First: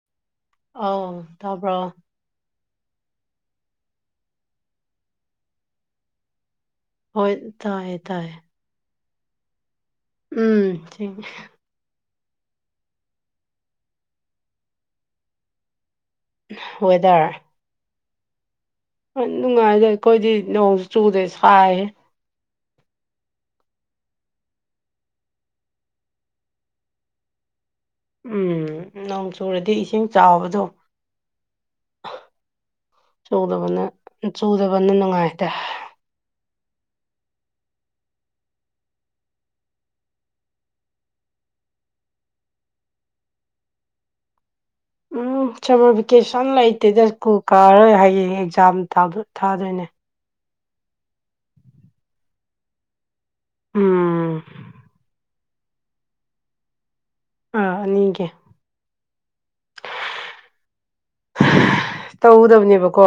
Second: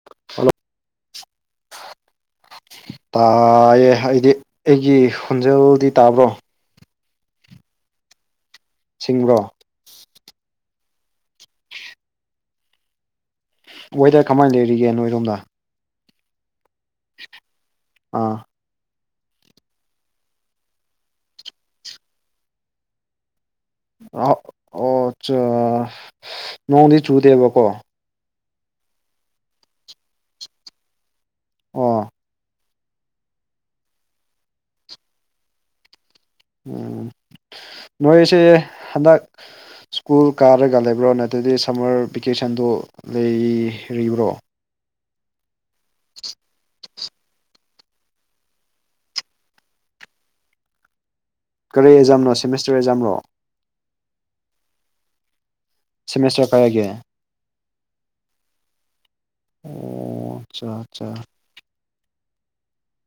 [inaudible] ꯑꯥꯎ ꯇꯥꯕ꯭ꯔꯣ ꯇꯥꯏꯌꯦ ꯑꯩꯗꯤ ꯑꯩꯒꯤ ꯈꯣꯟꯖꯦꯜꯗꯤ ꯇꯥꯕ꯭ꯔꯣ ꯍꯣꯏ ꯇꯥꯏꯌꯦ ꯇꯥꯏꯌꯦ ꯁꯤꯡꯕ꯭ꯔꯣ ꯎꯝ ꯊꯤꯡꯉꯦ ꯋꯦꯗꯔ ꯀꯃꯥꯏꯅ ꯂꯩꯔꯤꯒꯦ ꯅꯣꯏꯔꯣꯝꯗ ꯋꯦꯗꯔ ꯑꯥ ꯌꯥꯝ ꯅꯨꯡꯉꯥꯏꯔꯦ ꯑꯩꯈꯣꯏꯗꯤ ꯅꯣꯡꯁꯨ ꯆꯨꯗꯦ ꯁꯥꯏꯍꯦ ꯑ ꯑꯣ ꯆ ꯅꯣꯡꯗꯤ ꯆꯨꯗꯦꯕꯀꯣ ꯎꯝ ꯅꯣꯡ ꯆꯨꯔꯗꯤ ꯏꯁꯤꯡ ꯆꯥꯎꯕꯗꯣ ꯑꯣ ꯆꯨꯗꯕꯅ ꯆꯨꯗꯕꯅ ꯅꯨꯡꯉꯥꯏꯇꯦ ꯎꯝ ꯅꯣꯏꯁꯦ ꯍꯟꯗꯛ ꯁ꯭ꯀꯨꯜ ꯀꯥꯔꯒ ꯂꯩꯕ꯭ꯔꯣ ꯅꯠꯇ꯭ꯔꯗꯤ ꯁꯝꯃꯔ ꯚꯦꯀꯦꯁꯟꯗꯨ ꯂꯩꯔꯤꯕ꯭ꯔꯣ ꯎꯝ ꯁꯝꯃꯔ ꯚꯦꯀꯦꯁꯟ ꯂꯩꯇꯦꯗ ꯁ꯭ꯀꯨꯜ ꯀꯥꯔꯔꯣꯏ ꯍꯌꯦꯡ ꯑꯦꯛꯖꯥꯝ ꯊꯥꯗꫭ ꯊꯥꯗꯣꯏꯅꯦ ꯀꯔꯤ ꯑꯦꯛꯖꯥꯝꯅꯣ ꯁꯦꯃꯤꯁꯇꯔ ꯑꯦꯛꯖꯥꯝꯔꫭ ꯎꯝ ꯁꯦꯃꯤꯁꯇꯔ ꯀꯌꯥꯒꯤ ꯑ ꯑꯅꯤꯒꯤ ꯑꯣ ꯑꯆꯥ ꯑꯠꯆꯥ ꯇꯧꯒꯗꯕꯅꯦꯕꯀꯣ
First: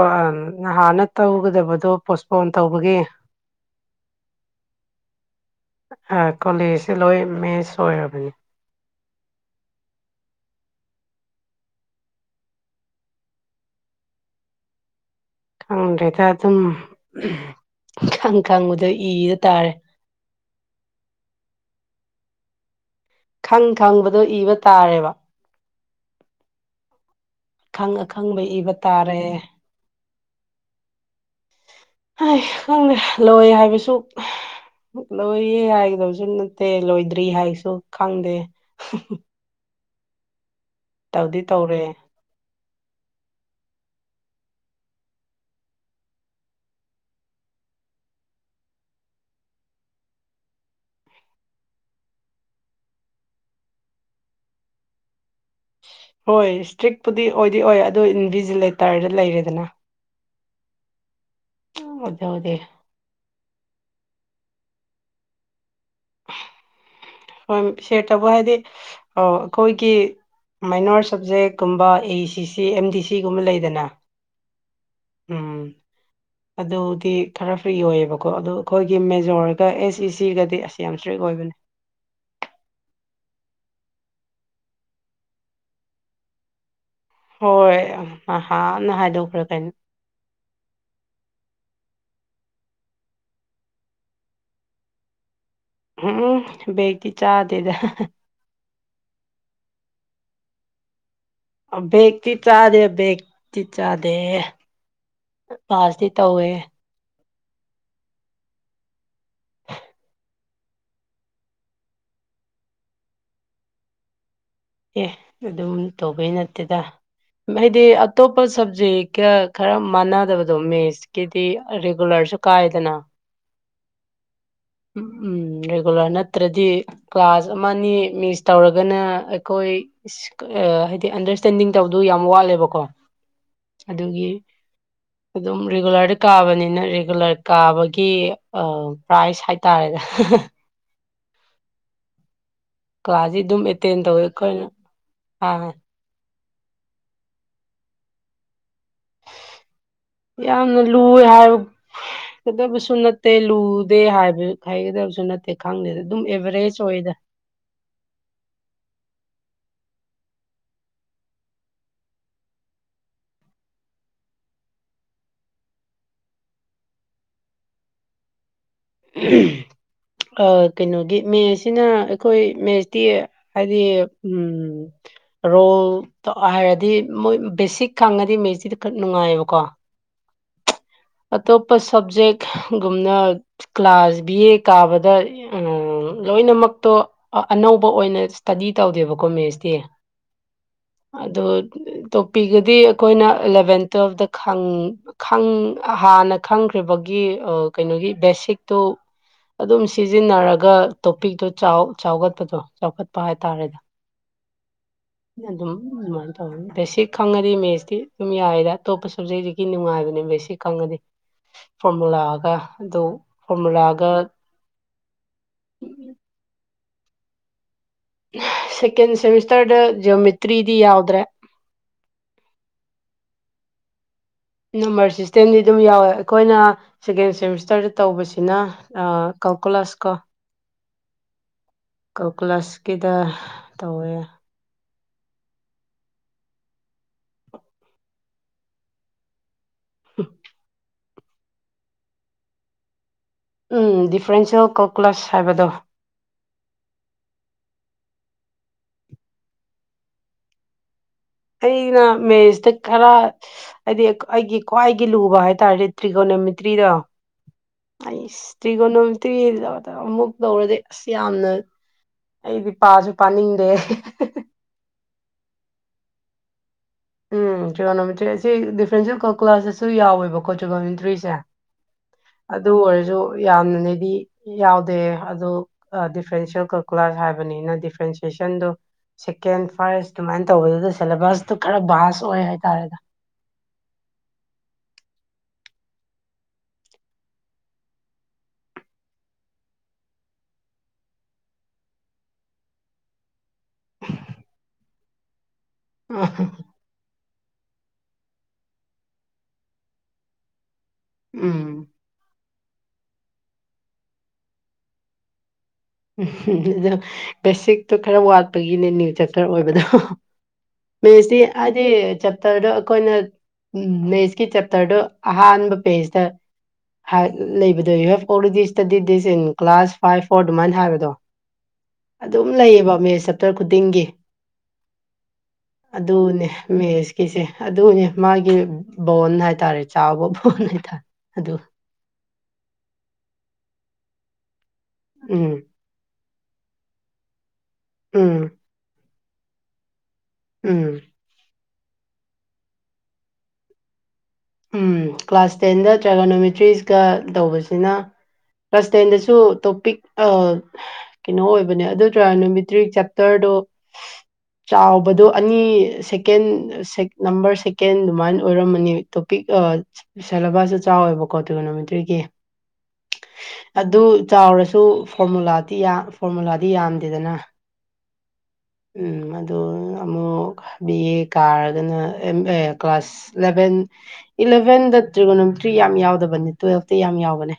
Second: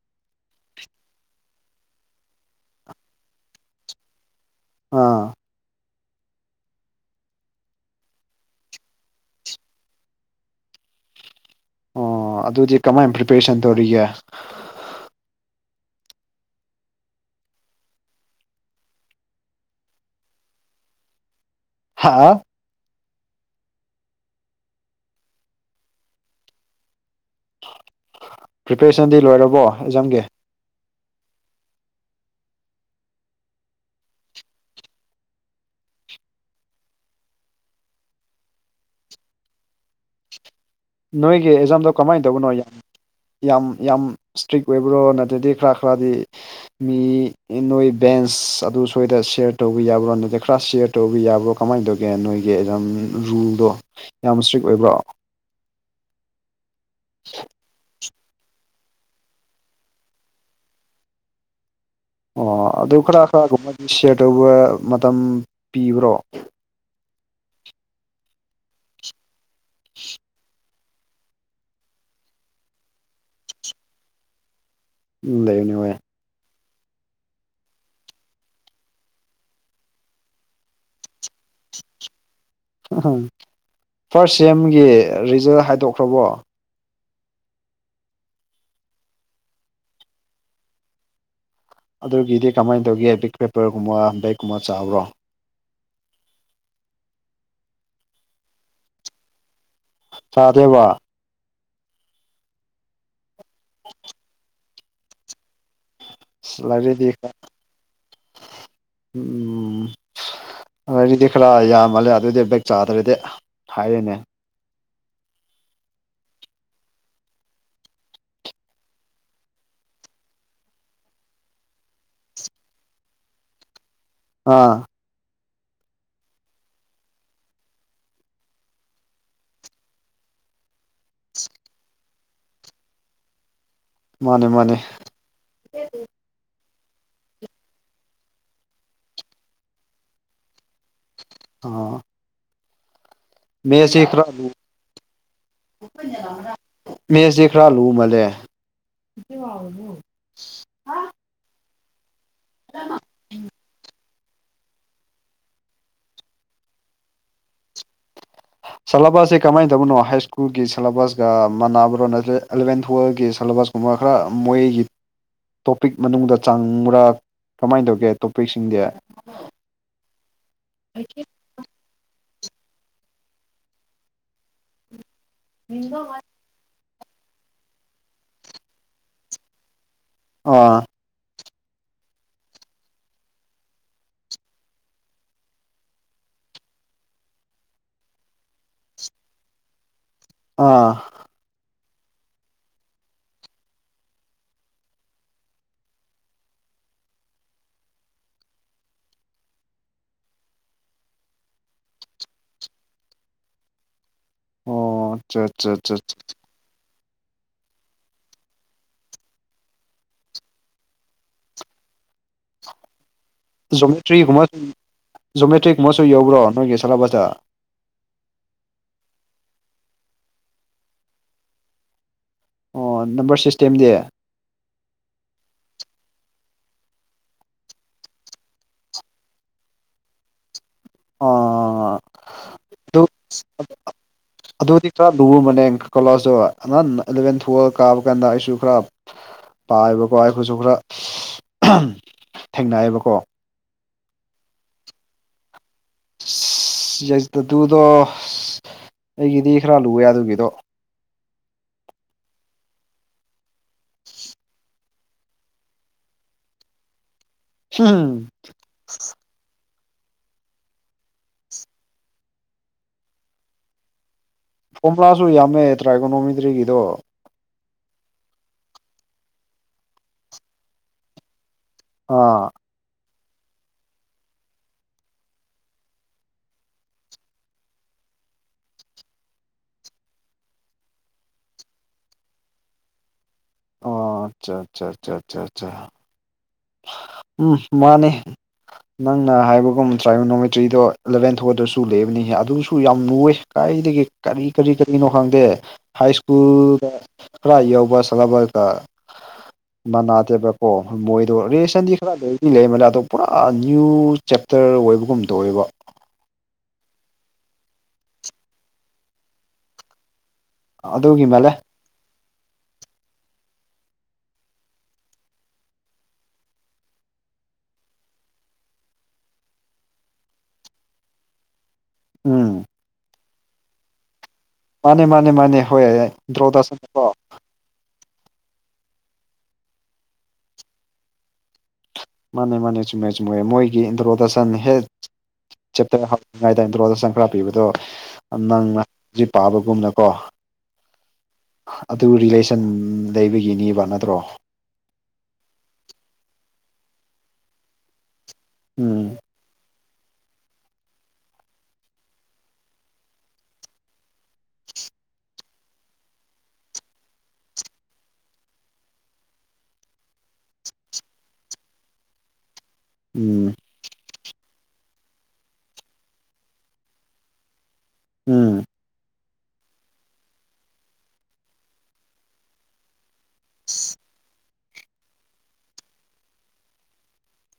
ꯉꯥꯍꯥꯟꯅ ꯇꯧꯒꯗꯕꯗꯣ ꯄꯣꯁꯄꯣꯟ ꯇꯧꯕꯒꯤ ꯑꯥ ꯑ ꯀꯣꯂꯦꯖꯁꯦ ꯂꯣꯏ ꯃꯦꯁ ꯂꫭꯏꯔꯕꯅꯤ ꯑꯣ ꯑꯗꯨꯗꯤ ꯀꯃꯥꯏꯅ ꯄ꯭ꯔꯤꯄꯦꯔꯦꯁꯟ ꯇꯧꯔꯤꯒꯦ ꯈꯪꯗ꯭ꯔꯦꯗ ꯑꯗꯨꯝ ꯈꯪ ꯈꯪꯕꯗꫭ ꯏꯔ ꯇꯥꯔꯦ ꯍꯥꯥꯎ ꯈꯪ ꯈꯪꯕꯗꯣ ꯏꯕ ꯇꯥꯔꯦꯕ ꯈꯪ ꯑꯈꯪꯕꯩ ꯄ꯭ꯔꯤꯄꯦꯔꯦꯁꯟꯗꯤ ꯂꯣꯏꯔꯕꯣ ꯑꯦꯛꯖꯝꯒꯤ ꯍꯥꯏ ꯈꯪꯗꯦ ꯂꯣꯏ ꯍꯥꯏꯕꯁꯨ ꯂꯣꯏꯌꯦ ꯍꯥꯏꯒꯗꯕꯁꯨ ꯅꯠꯇꯦ ꯂꯣꯏꯗ꯭ꯔꯤ ꯍꯥꯏꯁꯨ ꯈꯪꯗꯦ ꯇꯧꯗꯤ ꯅꯣꯏꯒꯤ ꯇꯧꯔꯦ ꯑꯦꯖꯥꯝꯗꯣ ꯀꯃꯥꯏ ꯇꯧꯕꯅꯣ ꯌꯥꯝ ꯌꯥꯝ ꯏꯁꯇ꯭ꯔꯤꯛ ꯑꯣꯏꯕ꯭ꯔꯣ ꯅꯠꯇ꯭ꯔꯗꯤ ꯈꯔ ꯈꯔꯗꯤ ꯃꯤ ꯅꯣꯏ ꯕꯦꯟꯁ ꯑꯗꯨ ꯁꯣꯏꯗ ꯁꯤꯌꯔ ꯇꯧꯕ ꯌꯥꯕ꯭ꯔꯣ ꯅꯠꯇ ꯈꯔ ꯁꯤꯌꯔ ꯇꯧꯕ ꯌꯥꯕ꯭ꯔꯣ ꯀꯃꯥꯏꯅ ꯇꯧꯒꯦ ꯅꯣꯏꯒꯤ ꯑꯦꯛꯖꯥꯝ ꯔꯨꯜꯗꯣ ꯌꯥꯝ ꯏꯁꯇ꯭ꯔꯤꯛ ꯑꯣꯏꯕ꯭ꯔꯣ ꯍꯣꯏ ꯏꯁꯇ꯭ꯔꯤꯛꯄꯨꯗꯤ ꯑꯣꯏꯗꯤ ꯑꯣꯏ ꯑꯗꫭ ꯏꯟꯚꯤꯖꯤꯂꯦꯇꯔꯗ ꯂꯩꯔꯦꯗꯅ [inaudible] ꯑꯣ ꯑꯗꫭ ꯈꯔ ꯈꯔꯒꯨꯝꯕꯗꯤ ꯁꯤꯌꯔ ꯇꯧꯕꯔ ꯃꯇꯝ ꯄꯤꯕ꯭ꯔꯣ ꯍꯣꯏ ꯁꯦꯌ꯭ꯔ ꯇꯧꯕ ꯍꯥꯏꯗꯤ ꯑ ꯑꯩꯈꯣꯏꯒꯤ ꯃꯥꯏꯅꯣꯔ ꯁꯕꯖꯦꯛꯀꯨꯝꯕ ꯑꯦ ꯁꯤ ꯁꯤ ꯑꯦꯝ ꯗꯤ ꯁꯤꯒꯨꯝꯕ ꯂꯩꯗꯅ ꯎꯝ ꯂꯩꯕꯅꯦ ꯍꫭꯏ ꯑꯗꯨꯗꯤ ꯈꯔ ꯐ꯭ꯔꯤ ꯑꯣꯏꯌꯦꯕꯀꯣ ꯑꯗꯨ ꯑꯩꯈꯣꯏꯒꯤ ꯃꯦꯖꯣꯔꯒ ꯑꯦꯁ ꯁꯤ ꯁꯤꯒꯗꯤ ꯑꯁ ꯌꯥꯝ ꯏꯁꯇ꯭ꯔꯤꯛ ꯑꯣꯏꯕꯅꯦ ꯎ ꯐꯥꯔꯁ ꯁꯦꯝꯒꯤ ꯔꯤꯖꯜ ꯍꯥꯏꯗꯣꯛꯈ꯭ꯔꯕꯣ ꯍꯣꯏ ꯅꯥꯟꯅ ꯍꯥꯏꯗꯣꯛꯈ꯭ꯔꯦ ꯀꯩꯅꯣ ꯑꯗꯨꯒꯤꯗꯤ ꯀꯃꯥꯏꯅ ꯇꯧꯒꯦ ꯕꯤꯛ ꯄꯦꯄꯔꯒꯨꯝꯕ ꯕꯦꯛꯀꯨꯝꯕ ꯆꯥꯕ꯭ꯔꯣ ꯍꯝ ꯎꯝ ꯕꯦꯒꯇꯤ ꯆꯥꯗꯦꯗ ꯆꯥꯗꯦꯕ ꯕꯦꯛꯇꯤ ꯆꯥꯗꯦ ꯕꯦꯛꯇꯤ ꯆꯥꯗꯦ ꯀ꯭ꯂꯥꯁꯇꯤ ꯇꯧ ꯂꯔꯦꯗꯤ ꯎꯝ ꯑꯗꯨꯗꯤ ꯈꯔ ꯌꯥꯝꯃꯜꯂꯦ ꯑꯗꯨꯑꯣꯏꯗꯤ ꯕꯦꯛ ꯆꯥꯗ꯭ꯔꯗꯤ ꯍꯥꯏꯔꯦꯅꯦ ꯑꯦ ꯑꯗꯨꯝ ꯇꯧꯕꯩ ꯅꯠꯇꯦꯗ ꯍꯥꯏꯗꯤ ꯑꯇꯣꯞꯄ ꯁꯕꯖꯦꯛꯀ ꯈꯔ ꯃꯥꯟꯅꯗꯕꯗꯣ ꯃꯦꯠꯁ ꯀꯤꯗꯤ ꯔꯤꯒꯨꯂꯔꯁꯨ ꯀꯥꯏꯗꯅ ꯑꯥ ꯎ ꯎꯝ ꯔꯤꯒꯨꯂꯔ ꯅꯠꯇ꯭ꯔꯗꯤ ꯀ꯭ꯂꯥꯁ ꯑꯃ ꯅꯤ ꯃꯤꯁ ꯇꯧꯔꯒꯅ ꯑꯩꯈꯣꯏ ꯍꯥꯏꯗꯤ ꯑꯟꯗꯔꯁꯇꯦꯟꯗꯤꯡ ꯇꯧꯕꯗꯨꯣ ꯌꯥꯝ ꯋꯥꯠꯂꯦꯕꯀꯣ ꯑꯗꯨꯒꯤ ꯃꯥꯅꯦ ꯃꯥꯅꯦ ꯑꯗꯨꯝ ꯔꯤꯒꯨꯂꯔꯗ ꯀꯥꯕꯅꯤꯅ ꯔꯤꯒꯨꯂꯔ ꯀꯥꯕꯒꯤ ꯄ꯭ꯔꯥꯏꯖ ꯇꯥꯔꯦꯗ ꯑ ꯀꯥꯖꯤ ꯃꯦꯁ [unintelligible] ꯃꯦꯁ ꯈꯔ ꯂꯨꯃꯜꯂꯦ ꯌꯥꯝꯅ ꯂꯨ ꯍꯥꯏꯕ ꯀꯗꯕꯁꯨ ꯅꯠꯇꯦ ꯂꯨꯗꯦ ꯍꯥꯏꯕ ꯍꯥꯏꯒꯗꯕꯁꯨ ꯅꯠꯇꯦ ꯈꯪꯗꯦꯗ ꯑꯗꯨꯝ ꯑꯦꯚ꯭ꯔꯦꯖ ꯑꯣꯏꯗ ꯁꯂꯦꯕꯁꯦ ꯀꯃꯥꯏꯅ ꯇꯕꯅꯣ ꯍꯥꯏ ꯁ꯭ꯀꯨꯜꯒꯤ ꯁꯦꯂꯦꯕꯁꯀꯒ ꯃꯥꯟꯅꯕ꯭ꯔꯣ ꯑꯦꯂꯚꯦꯟ ꯇꯨꯋꯦꯜꯒꯤ ꯁꯦꯂꯦꯕꯁꯀ ꯃꯈꯥ ꯃꯣꯏꯒꯤ ꯇꯣꯄꯤꯛ ꯃꯅꯨꯡꯗ ꯆꯥꯡꯕ꯭ꯔꯥ ꯀꯃꯥꯏꯅ ꯇꯧꯒꯦ ꯇꯣꯄꯤꯛꯁꯤꯡꯗꯤ ꯑ ꯀꯩꯅꯣꯒꯤ ꯃꯦꯁꯁꯤꯅ ꯑꯩꯈꯣꯏ ꯃꯦꯁꯇꯤ ꯍꯥꯏꯗꯤ ꯎꯝ ꯔꯣꯜ ꯇ [unintelligible] ꯃꯣꯏ ꯕꯦꯁꯤꯛ ꯈꯪꯉꯗꯤ ꯃꯦꯁꯇꯤꯗ ꯈꯔ ꯅꯨꯡꯉꯥꯏꯌꯦꯕꯀꯣ ꯑ ꯑꯇꯣꯞꯄ ꯁ꯭ꯕꯖꯦꯛꯒꯨꯝꯅ ꯀ꯭ꯂꯥꯁ ꯕꯤ ꯑꯦ ꯀꯥꯕꯗ ꯎꯝ ꯂꯣꯏꯅꯃꯛꯇꯣ ꯑꯅꯧꯕ ꯑꯣꯏꯅ ꯏꯁꯇꯗꯤ ꯇꯧꯗꯦꯕꯀꯣ ꯃꯦꯠꯁꯇꯤ ꯑꯥ ꯑꯗꯣ ꯇꯣꯄꯤꯒꯗꯤ ꯑꯩꯈꯣꯏꯅ ꯑꯦꯂꯕꯦꯟ ꯇꯨꯋꯦꯜꯐꯇ ꯈꯪ ꯈꯪ ꯍꯥꯟꯅ ꯈꯪꯈ꯭ꯔꯤꯕꯒꯤ ꯀꯩꯅꯣꯒꯤ ꯕꯦꯁꯤꯛꯇꯣ ꯑꯗꯨꯝ ꯁꯤꯖꯤꯟꯅꯔꯒ ꯇꯣꯄꯤꯛꯇꯣ ꯆꯥꯎꯈꯠꯄꯗꯣ ꯆꯥꯎꯈꯠꯄ ꯍꯥꯏꯇꯥꯔꯦꯗ ꯑꯣ ꯑꯠꯆꯥ ꯑꯠꯆꯥ ꯑꯗꯨꯝ ꯑꯠꯆꯥ ꯑꯗꯨꯃꯥꯏꯅ ꯇꯧꯔ ꯕꯦꯁꯤꯛ ꯈꯪꯉꯗꯤ ꯃꯦꯠꯁꯇꯤ ꯑꯗꯨꯝ ꯌꯥꯏꯗ ꯑꯇꯣꯞꯄ ꯁ꯭ꯕꯖꯦꯛꯇꯒꯤ ꯅꯨꯡꯉꯥꯏꯕꯅꯦ ꯕꯦꯁꯤꯛ ꯈꯪꯉꯗꯤ ꯐꯣꯔꯃꯨꯂꯥꯑꯒ ꯑꯗꯨ ꯐꯣꯔꯃꯨꯂꯥꯒ ꯖꯣꯃꯦꯇ꯭ꯔꯤꯒꯨꯝꯕ ꯖꯣꯃꯦꯇ꯭ꯔꯤꯒꯨꯝꯕꯁꯨ ꯌꯧꯕ꯭ꯔꯣ ꯅꯣꯏꯒꯤ ꯁꯦꯂꯦꯕ꯭ꯁꯇ ꯁꯦꯀꯦꯟ ꯁꯦꯃꯤꯁꯇꯔꯗ ꯖꯤꯌꯣꯃꯤꯇ꯭ꯔꯤꯗꯤ ꯌꯥꯎꯗ꯭ꯔꯦ ꯑꯣ ꯅꯝꯕꯔ ꯁꯤꯁꯇꯦꯝꯗꯤ ꯅꯝꯕꯔ ꯁꯤꯁꯇꯦꯝꯗꯤ ꯑꯗꯨꯝ ꯌꯥꯎꯋꯦ ꯑꯩꯈꯣꯏꯅ ꯁꯦꯀꯦꯟ ꯁꯦꯃꯤꯁꯇꯔꯗ ꯇꯧꯕꯁꯤꯅ ꯀꯜꯀꯨꯂꯥꯁ ꯀꯣ ꯑꯗꯨ ꯀꯜꯀꯨꯂꯥꯁꯀꯤꯗ ꯇꯧꯋꯦ ꯑꯗꯨꯗꯤ ꯈꯔ ꯂꯨꯨꯕꯅꯦ ꯀꯣꯂꯥꯁꯁꯨ ꯅꯍꯥꯟ ꯑꯦꯂꯚꯦꯟ ꯇꯨꯋꯜꯕ ꯀꯥꯕ ꯀꯥꯟꯗ ꯑꯩꯁꯨ ꯈꯔ ꯄꯥꯏꯕꯀꯣ ꯑꯩꯈꯣꯏꯁꯨ ꯈꯔ ꯊꯦꯡꯅꯌꯦꯕꯀꯣ ꯑꯨꯝ ꯗꯤꯐ꯭ꯔꯦꯟꯁꯤꯌꯦꯜ ꯀꯣꯀ꯭ꯂꯁ ꯍꯥꯏꯕꯗꯣ [unintelligible] ꯑꯩꯒꯤꯗꯤ ꯈꯔ ꯂꯨꯔꯦ ꯑꯗꯨꯒꯤꯗꯣ ꯑꯩꯅ ꯃꯦꯁꯇ ꯈꯔ ꯍꯥꯏꯗꯤ ꯑꯩꯒꯤ ꯈ꯭ꯋꯥꯏꯒꯤ ꯂꯨꯕ ꯍꯥꯏꯇꯥꯔꯗꯤ ꯇ꯭ꯔꯤꯒꯣꯅꯣꯃꯤꯇ꯭ꯔꯤꯗꯣ ꯍꯥꯢ ꯏꯁꯇ꯭ꯔꯤꯒꯣꯅꯣꯇ꯭ꯔꯤꯗ ꯑꯃꯨꯛ ꯇꯧꯔꯗꯤ ꯑꯁ ꯌꯥꯝꯅ ꯑꯩꯗꯤ ꯄꯥꯁꯨ ꯄꯥꯅꯤꯡꯗꯦ ꯐꯣꯝꯂꯥꯁꯨ ꯌꯥꯝꯃꯦ ꯇ꯭ꯔꯥꯏꯀꯣꯅꯣꯃꯤꯗ꯭ꯔꯤꯒꯤꯗꯣ ꯎꯝ ꯖꯤꯌꯣꯅꯣꯃꯤꯇ꯭ꯔꯤ ꯑꯁꯤ ꯗꯤꯐ꯭ꯔꯦꯟꯦꯜ ꯀꯜꯀꯨꯂ꯭ꯁꯇꯁꯨ ꯌꯥꯎꯋꯦꯕꯀꯣ ꯇꯤꯌꯣꯅꯣꯃꯤꯇ꯭ꯔꯤꯁꯦ ꯑ ꯑꯗꯨ ꯑꯣꯏꯔꯁꯨ ꯌꯥꯝꯅꯅꯦꯗꯤ ꯌꯥꯎꯗꯦ ꯑꯗꯨ ꯗꯤꯐ꯭ꯔꯦꯟꯁꯤꯦꯜ ꯀꯜꯀꯨꯂꯔ ꯍꯥꯏꯕꯅꯤꯅ ꯗꯤꯐ꯭ꯔꯦꯟꯁꯤꯌꯦꯁꯟꯗꯣ ꯁꯦꯀꯦꯟ ꯐꯥꯔꯁ ꯑꯗꯨꯃꯥꯏꯅ ꯇꯧꯕꯗꯨꯗ ꯁꯦꯂꯦꯕꯁꯇꯨ ꯈꯔ ꯚꯥꯁ ꯑꯣꯏ ꯍꯥꯏꯇꯥꯔꯦꯗ ꯑꯣ ꯑꯆꯥ ꯆꯥ ꯆꯥ ꯆꯥ ꯆꯥ ꯎꯝ ꯃꯥꯅꯦ ꯅꯪꯅ ꯍꯥꯏꯕꯒꯨꯝ ꯇ꯭ꯔꯥꯏꯒꯣꯅꯣꯃꯦꯇ꯭ꯔꯤꯗꯣ ꯑꯦꯂꯚꯦꯟ ꯊꯣꯛꯗꯁꯨ ꯂꯩꯕꯅꯤ ꯑꯗꯨꯁꯨ ꯌꯥꯝ ꯂꯨꯋꯦ ꯀꯥꯏꯗꯒꯤ ꯀꯔꯤ ꯀꯔꯤꯗꯅꯣ ꯈꯪꯗꯦ ꯍꯥꯏꯁ ꯁ꯭ꯀꯨꯜꯗ ꯈꯔ ꯌꯧꯕ ꯁꯥꯂꯕꯔꯒ ꯃꯟꯅꯥꯗꯦꯕꯀꯣ ꯃꯣꯏ ꯑꯗꯣ ꯎꯝ ꯔꯤꯂꯦꯁꯟꯗꯤ ꯈꯔ ꯂꯩꯗꯤ ꯂꯩꯕꯅꯦ ꯑꯗꯣ ꯄꯨꯔꯥ ꯅ꯭ꯌꯨ ꯆꯦꯞꯇꯔ ꯑꯣꯏꯕꯒꯨꯝꯗ ꯇꯧꯋꯦꯕ ꯎꯝ ꯑꯗꯣ ꯕꯦꯁꯤꯛꯇꯣ ꯈꯔ ꯋꯥꯠꯄꯒꯤꯅꯦ ꯅ꯭ꯌꯨ ꯆꯦꯞꯇꯔ ꯑꯣꯏꯕꯗꯣ ꯑꯗꯨꯒꯤ ꯃꯦꯁꯗꯤ ꯃꯥꯜꯂꯦ ꯑꯥꯏꯠ ꯁꯤ ꯆꯦꯞꯇꯔꯗꯣ ꯑꯩꯈꯣꯏꯅ ꯃꯦꯠꯁꯀꯤ ꯆꯦꯞꯇꯔꯗꯣ ꯑꯍꯥꯟꯕ ꯄꯦꯖꯇ ꯂꯩꯕꯗꯣ you have already studied this in class five fort ꯑꯗꯨꯃꯥꯏꯅ ꯍꯥꯏꯕꯗꯣ ꯑꯗꯨꯝ ꯎꯝ ꯂꯩꯌꯦꯕ ꯃꯦꯁ ꯆꯦꯞꯇꯔ ꯈꯨꯗꯤꯡꯒꯤ ꯃꯥꯅꯦ ꯃꯥꯅꯦ ꯃꯥꯅꯦ ꯍꯣꯏ ꯑꯗꯨꯅꯦ ꯏꯟꯇ꯭ꯔꯣꯗꯛꯁꯟꯀꯣ ꯃꯦꯁꯀꯤꯁꯦ ꯑꯗꯨꯅꯦ ꯃꯥꯒꯤ ꯕꯣꯟ ꯍꯥꯏꯇꯥꯔꯦ ꯆꯥꯎꯕ ꯕꯣꯟ ꯍꯥꯏꯇꯥꯔꯦ ꯑꯗꯨ ꯃꯥꯅꯦ ꯃꯥꯅꯦ ꯆꯨꯝꯃꯦ ꯆꯨꯨꯝꯃꯦ ꯃꯣꯏꯒꯤ ꯏꯟꯗ꯭ꯔꯣꯗꯁꯟ ꯍꯦꯛ ꯎꯝ ꯆꯦꯞꯇꯔ ꯍꯞꯄꯤꯉꯩꯗ ꯏꯟꯇ꯭ꯔꯣꯗ ꯁꯪ ꯈꯔ ꯄꯤꯕꯗꯣ ꯎꯝ ꯅꯪꯅ ꯍꯧꯖꯤꯛ ꯄꯥꯕꯒꯨꯝꯅꯀꯣ ꯎꯝ ꯑꯗꯨ ꯔꯤꯂꯦꯁꯟ ꯂꯩꯕꯒꯤꯅꯦꯕ ꯅꯠꯇ꯭ꯔꯣ ꯎꯝ ꯀ꯭ꯂꯥꯁ ꯇꯦꯟꯗ ꯇ꯭ꯔꯦꯒꯣꯅꯣꯃꯤꯇ꯭ꯔꯤꯁꯀ ꯇꯧꯕꯁꯤꯅ ꯀ꯭ꯂꯥꯁ ꯎꯝ ꯇꯦꯟꯗꯁꯨ ꯇꯣꯞꯄꯤꯛ ꯑꯧ ꯀꯩꯅꯣ ꯑꯣꯏꯕꯅꯦ ꯑꯗꯨ ꯇ꯭ꯔꯥꯒꯣꯅꯣꯃꯤꯇ꯭ꯔꯤꯛ ꯆꯦꯞꯇꯔꯗꯣ ꯆꯥꯎꯕꯗꯣ ꯑꯅꯤ ꯁꯦꯀꯦꯟ ꯅꯝꯕꯔ ꯁꯦꯀꯦꯟ ꯑꯗꯨꯃꯥꯏꯅ ꯑꯣꯏꯔꯝꯃꯅꯤ ꯇꯣꯄꯤꯛ ꯑꯥ ꯁꯦꯂꯦꯕꯁꯇ ꯆꯥꯎꯋꯦꯕꯀꯣ ꯇꯔꯤꯒꯣꯅꯣꯃꯤꯇ꯭ꯔꯤꯒꯤ ꯎꯝ ꯑꯗꯨ ꯆꯥꯎꯔꯁꯨ ꯐꯣꯔꯃꯨꯂꯥꯗꯤ ꯌꯥꯝ ꯐꯣꯔꯃꯨꯂꯥꯗꯤ ꯌꯥꯝꯗꯦꯗꯅ ꯎꯝ ꯎꯝ ꯑꯗꯨ ꯑꯃꯨꯛ ꯕꯤ ꯑꯦ ꯀꯥꯔꯒꯅ ꯑꯝ ꯑꯦ ꯀ꯭ꯂꯥꯁ ꯏꯂꯚꯦꯟ ꯏꯂꯚꯦꯟꯗ ꯇ꯭ꯔꯤꯒꯣꯅꯣꯃꯤꯇ꯭ꯔꯤ ꯌꯥꯝ ꯌꯥꯎꯗꯕꯅꯦ ꯇꯨꯋꯦꯜꯐꯇ ꯌꯥꯝ ꯌꯥꯎꯕꯅꯦ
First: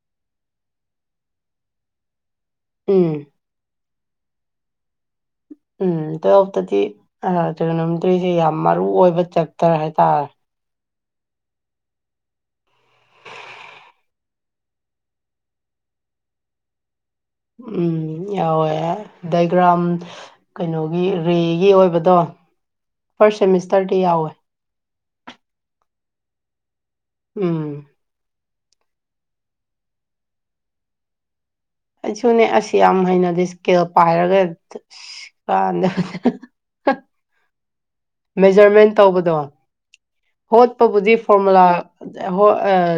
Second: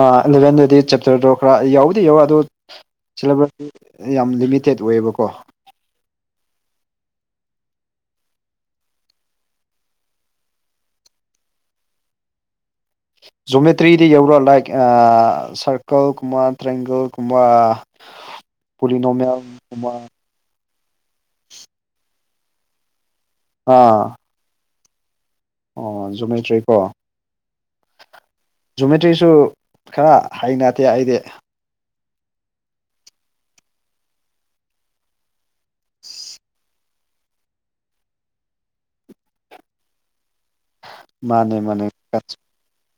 ꯑꯥ ꯑꯦꯂꯚꯦꯟꯗꯗꯤ ꯆꯦꯞꯇꯔꯗꯣ ꯈꯔ ꯌꯥꯎꯗꯤ ꯌꯥꯎꯋꯦ ꯑꯗꯣ ꯎꯝ ꯁꯦꯂꯦꯕꯁ ꯌꯥꯝ ꯂꯤꯃꯤꯇꯦꯠ ꯑꯣꯏꯌꯦꯕꯀꯣ ꯎꯝ ꯇꯨꯋꯦꯜꯐꯇꯗꯤ ꯑꯥ ꯇ꯭ꯔꯤꯒꯣꯅꯣꯃꯤꯇꯤꯁꯦ ꯌꯥꯝ ꯃꯔꯨ ꯑꯣꯏꯕ ꯆꯦꯞꯇꯔ ꯍꯥꯏꯇꯥꯔꯦ ꯖꯣꯃꯦꯇ꯭ꯔꯤꯗꯤ ꯌꯧꯔꯣ ꯂꯥꯏꯛ ꯁꯔꯀꯜ ꯀꯨꯝꯕ ꯇ꯭ꯔꯦꯡꯒꯜ ꯎꯝ ꯌꯥꯎꯑꯦ ꯗꯥꯏꯒ꯭ꯔꯥꯝ ꯄꯣꯂꯤꯅꯣꯃꯤꯌꯦꯜꯒꯨꯝꯕ ꯀꯩꯅꯣꯒꯤ ꯔꯦꯒꯤ ꯑꯣꯏꯕꯗꯣ ꯐꯥꯔꯁ ꯁꯦꯃꯤꯁꯇꯔꯗꯤ ꯑꯥ ꯌꯥꯎꯋꯦ ꯑꯣ ꯖꯨꯃꯦꯇ꯭ꯔꯤꯀꯣ ꯎꯝ ꯖꯨꯃꯦꯇ꯭ꯔꯤꯁꯨ ꯈꯔ ꯍꯩꯅꯗꯦ ꯑꯩꯗꯤ ꯑꯩꯁꯨꯅꯦ ꯑꯁ ꯌꯥꯝ ꯍꯩꯅꯗꯦ ꯏꯁꯀꯦꯜ ꯄꯥꯏꯔꯒ ꯀꯥꯟꯗ ꯃꯦꯖꯔꯃꯦꯟ ꯇꯧꯕꯗꯣ ꯍꯣꯠꯄꯕꯨꯗꯤ ꯃꯥꯅꯦ ꯐꯣꯔꯃꯨꯂꯥ ꯃꯥꯅꯦ ꯍꯣꯠ ꯑꯥ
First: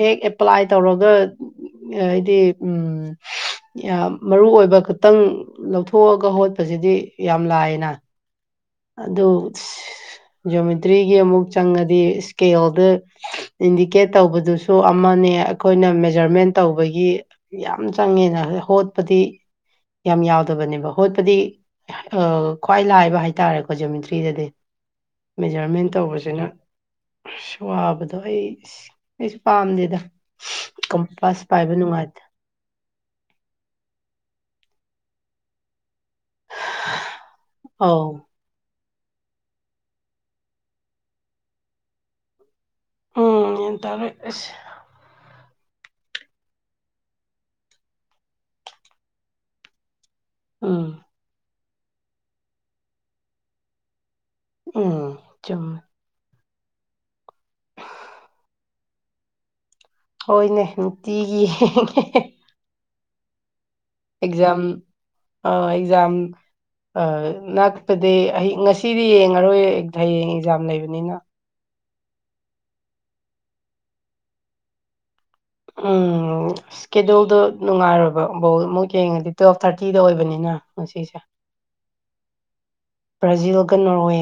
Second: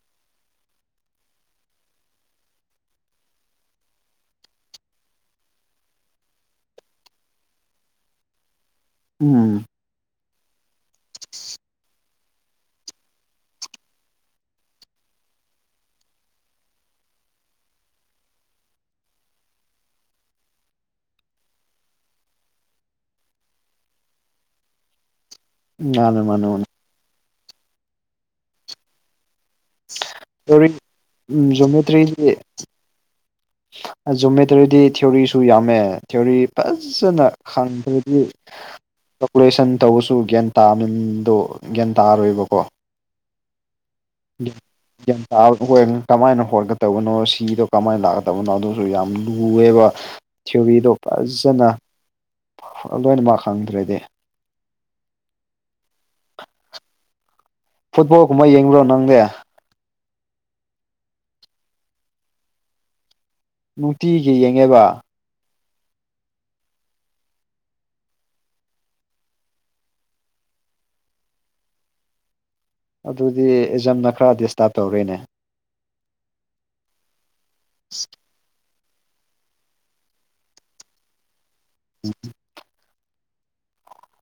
ꯍꯦꯛ ꯑꯦꯄ꯭ꯂꯥꯏ ꯇꯧꯔꯒ ꯍꯥꯏꯗꯤ ꯎꯝ ꯌꯥꯝ ꯃꯔꯨ ꯑꯣꯏꯕ ꯈꯇꯪ ꯂꯧꯊꯣꯛꯑꯒ ꯍꯣꯠꯄꯁꯤꯗꯤ ꯌꯥꯝ ꯂꯥꯏꯌꯦꯅ ꯑꯗꯨ ꯎꯝ ꯖꫭꯃꯤꯇ꯭ꯔꯤꯒꯤ ꯑꯃꯨꯛ ꯆꯪꯉꯗꯤ ꯏꯁꯀꯦꯜꯗ ꯏꯟꯗꯤꯀꯦꯠ ꯇꯧꯕꯗꯨꯁꯨ ꯑꯃꯅꯦ ꯑꯩꯈꯣꯏꯅ ꯃꯦꯖꯔꯃꯦꯟ ꯇꯧꯕꯒꯤ ꯌꯥꯝ ꯆꯪꯉꯦꯅ ꯍꯣꯠꯄꯗꯤ ꯌꯥꯝ ꯌꯥꯎꯗꯕꯅꯦꯕ ꯍꯣꯠꯄꯗꯤ ꯑꯥ ꯈ꯭ꯋꯥꯏ ꯂꯥꯏꯕ ꯍꯥꯏ ꯍꯥꯏꯇꯥꯔꯦꯀꯣ ꯖꯨꯃꯤꯇ꯭ꯔꯤꯗꯗꯤ ꯃꯦꯖꯔꯃꯦꯟ ꯃꯥꯅꯦ ꯇꯧꯕꯁꯤꯅ ꯃꯥꯅꯦ ꯃꯥꯅꯦ ꯑꯩꯁ ꯋꯥꯕꯗꯣ ꯑꯩꯁ ꯑꯩꯁꯨ ꯄꯥꯝꯗꯦꯗ ꯀꯝꯄꯥꯁ ꯄꯥꯏꯕ ꯅꯨꯡꯉꯥꯏꯇꯦ ꯏꯞꯁ ꯖꯣꯃꯦꯇꯔꯤꯗꯤ ꯊꯤꯑꯣꯔꯤꯁꯨ ꯌꯥꯝꯃꯦ ꯊꯤꯑꯣꯔꯤ ꯐꯖꯟꯅ ꯑꯧ ꯈꯪꯗ꯭ꯔꯗꯤ ꯀꯥꯜꯀꯨꯂꯦꯁꯟ ꯇꯧꯔꯁꯨ ꯒ꯭ꯌꯥꯟ ꯇꯥꯕ ꯃꯤꯟꯗꯣ ꯒ꯭ꯌꯥꯟ ꯇꯥꯔꯣꯏꯕꯀꯣ ꯎꯝ ꯒ꯭ꯌꯥꯟ ꯇꯥꯔꯦ ꯫ [unintelligible] ꯒ꯭ꯌꯥꯟ ꯇꯥꯔꯣꯢꯗꯨꯕ ꯑꯣꯢꯔꯒꯅ ꯀꯃꯥꯏꯅ ꯍꯣꯠꯀꯗꯧꯕꯅꯣ ꯁꯤꯗꯣ ꯀꯃꯥꯏꯅ ꯂꯥ ꯑꯗꯧꯕꯅꯣ ꯑꯗꯨꯁꯨ ꯌꯥꯝ ꯂꯨꯌꯦꯕ ꯫ ꯎꯝ ꯊꯤꯌꯣꯔꯤꯗꯣ ꯐꯖꯅ ꯂꯣꯏꯅꯃꯛ ꯍꯪꯗ꯭ꯔꯗꯤ ꯎꯝ ꯆꯨꯝꯃꯦ꯫ ꯐꯨꯠꯕꯥꯜꯂ ꯒꯨꯝꯕ ꯌꯦꯡꯕ꯭ꯔꯣ ꯅꯪꯗꯤ꯫ ꯍꯣꯏꯅꯦ ꯅꯨꯡꯇꯤꯒꯤ ꯌꯦꯡꯉꯦ꯫ ꯅꯨꯡꯇꯤꯒꯤ ꯑꯦꯛꯖꯥꯝ ꯌꯦꯡꯉꯦꯕ ꯑ ꯑꯦꯛꯖꯥꯝ꯫ ꯑ ꯅꯥꯛꯇꯗꯤ ꯑꯩ ꯉꯁꯤꯗꯤ ꯌꯦꯡꯉꯔꯣꯏ ꯍꯌꯦꯡ ꯑꯦꯛꯖꯥꯝ ꯂꯩꯕꯅꯤꯅ꯫ ꯑꯗꯨꯗꯤ ꯑꯦꯖꯥꯝꯅ ꯈꯔ ꯗꯤꯁꯇꯥꯕ ꯇꯧꯔꯦꯅꯦ꯫ ꯎꯝꯝ꯫ ꯁ꯭ꯀꯦꯗꯨꯜꯗꯣ ꯅꯨꯡꯉꯥꯏꯔꯣꯏꯕ ꯕꯣꯜ ꯑꯃꯨꯛ ꯌꯦꯡꯉꯗꯤ ꯇꯨꯋꯦꯜꯞ ꯊꯥꯔꯇꯤꯗ ꯑꯣꯏꯕꯅꯤꯅ ꯉꯁꯤꯁꯦ꯫ [inaudible] ꯕ꯭ꯔꯥꯖꯤꯜꯒ ꯅꯣꯔꯋꯦ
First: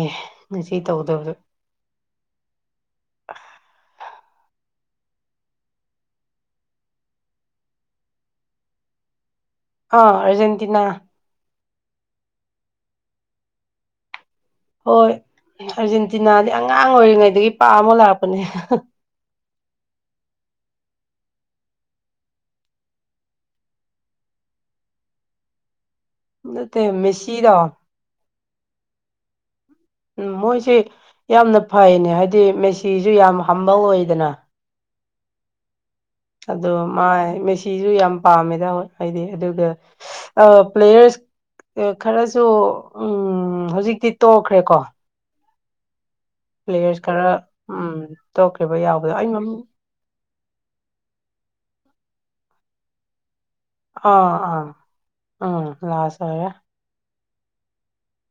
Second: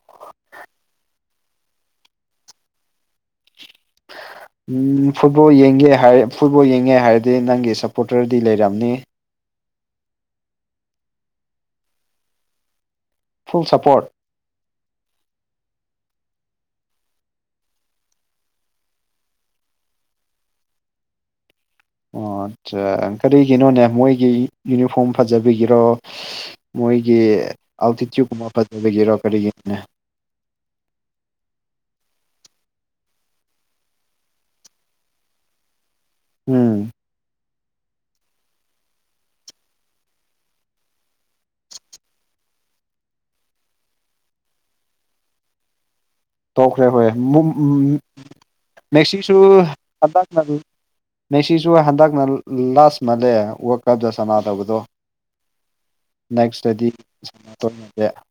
ꯉꯁꯤ ꯇꯧꯗꯕꯗ꯫ [unintelligible] ꯎꯝ ꯐꯨꯠꯕꯣꯜ ꯌꯦꯡꯒꯦ ꯍꯥꯏꯔ ꯐꯨꯠꯕꯣꯜ ꯌꯦꯡꯒꯦ ꯍꯥꯏꯔꯗꯤ ꯅꯪꯒꯤ ꯁꯞꯄꯣꯔꯇꯔꯗꯤ ꯂꯩꯔꯝꯅꯤ꯫ ꯑꯥ ꯑꯔꯖꯦꯟꯇꯤꯅꯥ꯫ Full support. ꯍꯣꯏ ꯑꯥꯔꯖꯦꯟꯇꯤꯅꯥꯗꯤ ꯑꯉꯥꯡ ꯑꯣꯏꯔꯤꯉꯩꯗꯒꯤ ꯄꯥꯝꯃ ꯂꯥꯛꯄꯅꯦ꯫ ꯑꯣ ꯑꯠꯆꯥ ꯀꯔꯤꯒꯤꯅꯣꯅꯦ ꯃꯣꯏꯒꯤ ꯌꯨꯅꯤꯐꯣꯔꯝ ꯐꯖꯕꯤꯒꯤꯔꯣ꯫ ꯅꯠꯇꯦ ꯃꯣꯏꯒꯤ ꯃꯦꯁꯤꯗꯣ ꯑꯜꯇꯤꯇ꯭ꯌꯨꯠ ꯀꯨꯝꯕ ꯐꯖꯕꯒꯤꯔꯣ ꯀꯔꯤꯒꯤꯅꯣꯅꯦ꯫ ꯎꯝ ꯃꯣꯏꯁꯤ ꯌꯥꯝꯅ ꯐꯩꯅꯦ ꯍꯥꯏꯗꯤ ꯃꯦꯁꯤꯁꯨ ꯌꯥꯝ ꯍꯝꯕꯜ ꯑꯣꯏꯗꯅ꯫ ꯑꯗꯣ ꯎꯝ ꯃꯥꯏ ꯃꯦꯁꯤꯁꯨ ꯌꯥꯝ ꯄꯥꯝꯃꯦꯗ ꯑꯩꯗꯤ ꯑꯗꯨꯒ ꯑꯥ ꯄ꯭ꯂꯦꯌꯔꯁ ꯎꯝ ꯈꯔꯁꯨ ꯎꯝ ꯍꯧꯖꯤꯛꯇꯤ ꯇꯣꯛꯈ꯭ꯔꯦꯀꯣ꯫ ꯇꯣꯛꯈ꯭ꯔꯦ ꯄ꯭ꯂꯦꯌꯔꯁ ꯍꯣꯏ ꯈꯔ ꯃꯨꯝ ꯎꯝ ꯇꯣꯛꯈ꯭ꯔꯤꯕ ꯌꯥꯎꯕꯗꯣ ꯑꯩ ꯃꯦꯁꯤꯁꯨ ꯃꯃꯤꯡ ꯍꯟꯗꯛꯅꯗꯤ ꯃꯦꯁꯤꯁꯨ ꯍꯟꯗꯛꯅ ꯂꯥꯁꯠ ꯃꯥꯜꯂꯦ ꯋꯥꯛ ꯕꯗꯥ ꯑꯥ ꯁꯅꯥ ꯑꯥ ꯇꯧꯕꯗꯣ ꯎꯝ ꯂꯥꯁ ꯑꯣꯏꯔꯦ ꯅꯦꯛꯁꯇꯗꯤ [unintelligible]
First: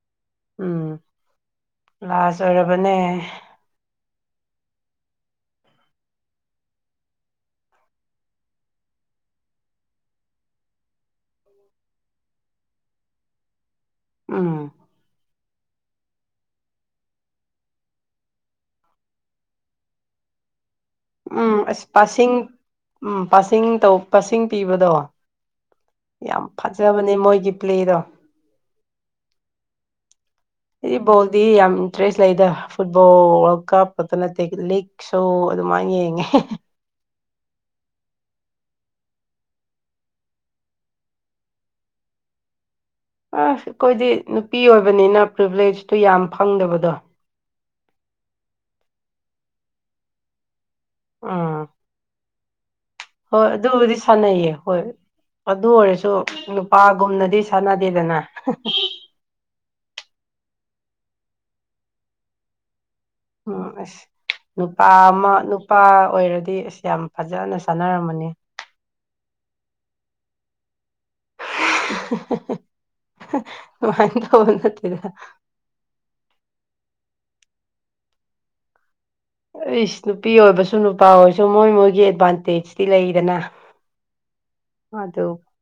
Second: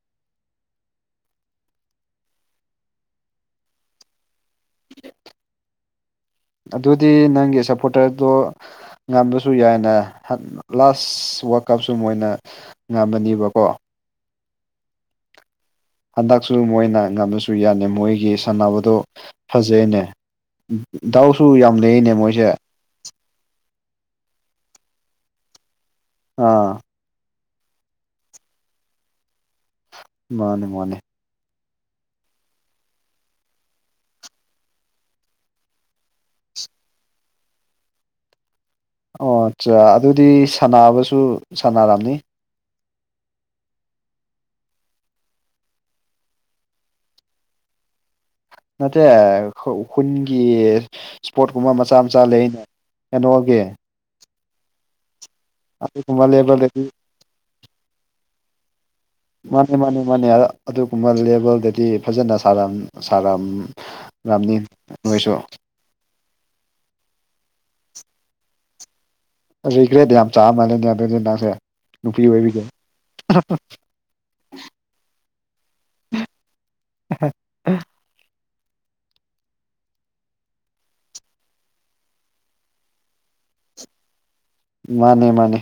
ꯎꯝ ꯂꯥꯁꯠ ꯑꯣꯏꯔꯕꯅꯦ꯫ ꯑꯗꯨꯗꯤ ꯅꯪꯒꯤ ꯁꯞꯄꯣꯔꯇꯔꯗꯣ ꯉꯝꯕꯁꯨ ꯌꯥꯏꯅ ꯍꯟ ꯂꯥꯁꯠ ꯋꯥꯔꯜꯗ ꯀꯞꯁꯨ ꯃꯣꯏꯅ ꯉꯝꯕꯅꯤꯕꯀꯣ꯫ ꯎꯝ꯫ ꯍꯟꯗꯛꯁꯨ ꯃꯣꯏꯅ ꯉꯝꯃꯁꯨ ꯌꯥꯅꯦ ꯃꯣꯏꯒꯤ ꯁꯥꯟꯅꯕꯗꯣ ꯐꯖꯩꯅꯦ꯫ ꯗꯥꯎꯁꯨ ꯎꯝ ꯌꯥꯝ ꯑꯁ ꯂꯩꯌꯦꯅꯦ ꯄꯥꯁꯤꯡ ꯃꯣꯏꯁꯦ꯫ ꯎꯝ ꯄꯥꯁꯤꯡ ꯇꯧ ꯄꯥꯁꯤꯡ ꯄꯤꯕꯗꯣ ꯌꯥꯝ ꯑꯥ ꯐꯖ ꯖꯕꯅꯦ ꯃꯣꯏꯒꯤ ꯄ꯭ꯂꯦꯗꯣ꯫ ꯃꯥꯅꯦ ꯃꯥꯅꯦ ꯑꯩ ꯕꯣꯜꯗꯤ ꯌꯥꯝ ꯏꯟꯇꯔꯦꯁ ꯂꯩꯗ ꯐꯨꯠꯕꯣꯜ ꯋꯥꯔꯜꯗ ꯀꯞ ꯈꯛꯇ ꯅꯠꯇꯦ ꯂꯤꯒꯁꯨ ꯑꯗꯨꯃꯥꯏꯅ ꯌꯦꯡꯉꯦ [unintelligible] ꯑꯣ ꯑꯠꯆꯥ ꯑꯗꯨꯗꯤ ꯁꯥꯟꯅꯕꯁꯨ ꯁꯥꯟꯅꯔꯝꯅꯤ꯫ ꯎꯡ ꯑꯩꯈꯣꯏꯗꯤ ꯅꯨꯄꯤ ꯑꯣꯏꯕꯅꯤꯅ ꯄ꯭ꯔꯤꯚꯂꯦꯖꯇꯨ ꯌꯥꯝ ꯐꯪꯗꯕꯗꯣ꯫ ꯅꯠꯇꯦ ꯈꯨ ꯈꯨꯟꯒꯤ ꯏꯁꯄꯣꯠ ꯎꯝ ꯀꯨꯝꯕ ꯃꯆꯥ ꯃꯆꯥ ꯂꯩꯅꯦ ꯍꯣꯏ ꯀꯩꯅꯣꯒꯤ ꯑꯗꯨꯕꯨꯗꯤ ꯁꯥꯟꯅꯩꯌꯦ ꯍꯣꯏ ꯑꯗꯨ ꯑꯣꯏꯔꯁꯨ ꯑꯗꯨꯒꯨꯝꯕ ꯂꯦꯕꯦꯜꯗꯗꯤ ꯅꯨꯄꯥꯒꯨꯝꯅꯗꯤ ꯁꯥꯟꯅꯥꯗꯦꯗꯅ [inaudible] ꯃꯥꯅꯦ ꯃꯥꯅꯦ ꯃꯥꯅꯦ ꯑꯗꯨꯒꯨꯝꯕ ꯂꯦꯚꯦꯜꯗꯗꯤ ꯐꯖꯅ ꯁꯥꯔꯝ ꯁꯥ ꯔꯥꯝ ꯎꯝ ꯔꯥꯝꯅꯤ ꯅꯣꯏꯁꯨ ꯄꯥ ꯑꯣꯏꯔꯗꯤ ꯑꯁ ꯌꯥꯝ ꯐꯖꯅ ꯁꯥꯟꯅꯔꯝꯃꯅꯤ ꯔꯤꯒ꯭ꯔꯦꯠ ꯌꯥꯝ ꯆꯥ ꯃꯥꯜꯂꯦꯅꯦ ꯑꯗꯨꯗꯤ ꯅꯪꯁꯦ ꯨꯅꯨꯄꯤ ꯑꯣꯏꯕꯒꯤ [unintelligible] [unintelligible] [unintelligible] ꯑꯩꯁ ꯅꯨꯄꯤ ꯑꯣꯏꯕꯁꯨ ꯅꯨꯄꯥ ꯑꯣꯏꯔꯁꯨ ꯃꯣꯏ ꯃꯣꯏꯒꯤ ꯑꯦꯗꯚꯥꯟꯇꯦꯖꯇꯤ ꯂꯩꯗꯅ ꯑꯗꯨ ꯃꯥꯅꯦ ꯃꯥꯅꯦ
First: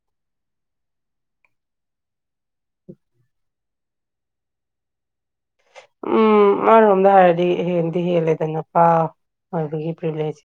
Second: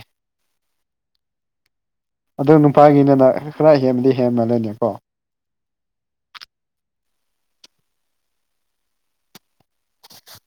ꯑꯗꯨ ꯅꯨꯄꯥꯒꯤꯅꯤꯅ ꯈꯔ ꯍꯦꯟꯗꯤ ꯍꯦꯝꯃꯜꯂꯦꯅꯦꯀꯣ ꯎꯝ ꯑꯃꯥꯔꯣꯝꯗ ꯍꯥꯏꯔꯗꯤ ꯍꯦꯟꯗꯤ ꯍꯦꯜꯂꯦꯗ ꯅꯨꯄꯥ ꯑꯣꯏꯕꯒꯤ ꯄ꯭ꯔꯤꯚꯂꯦꯖ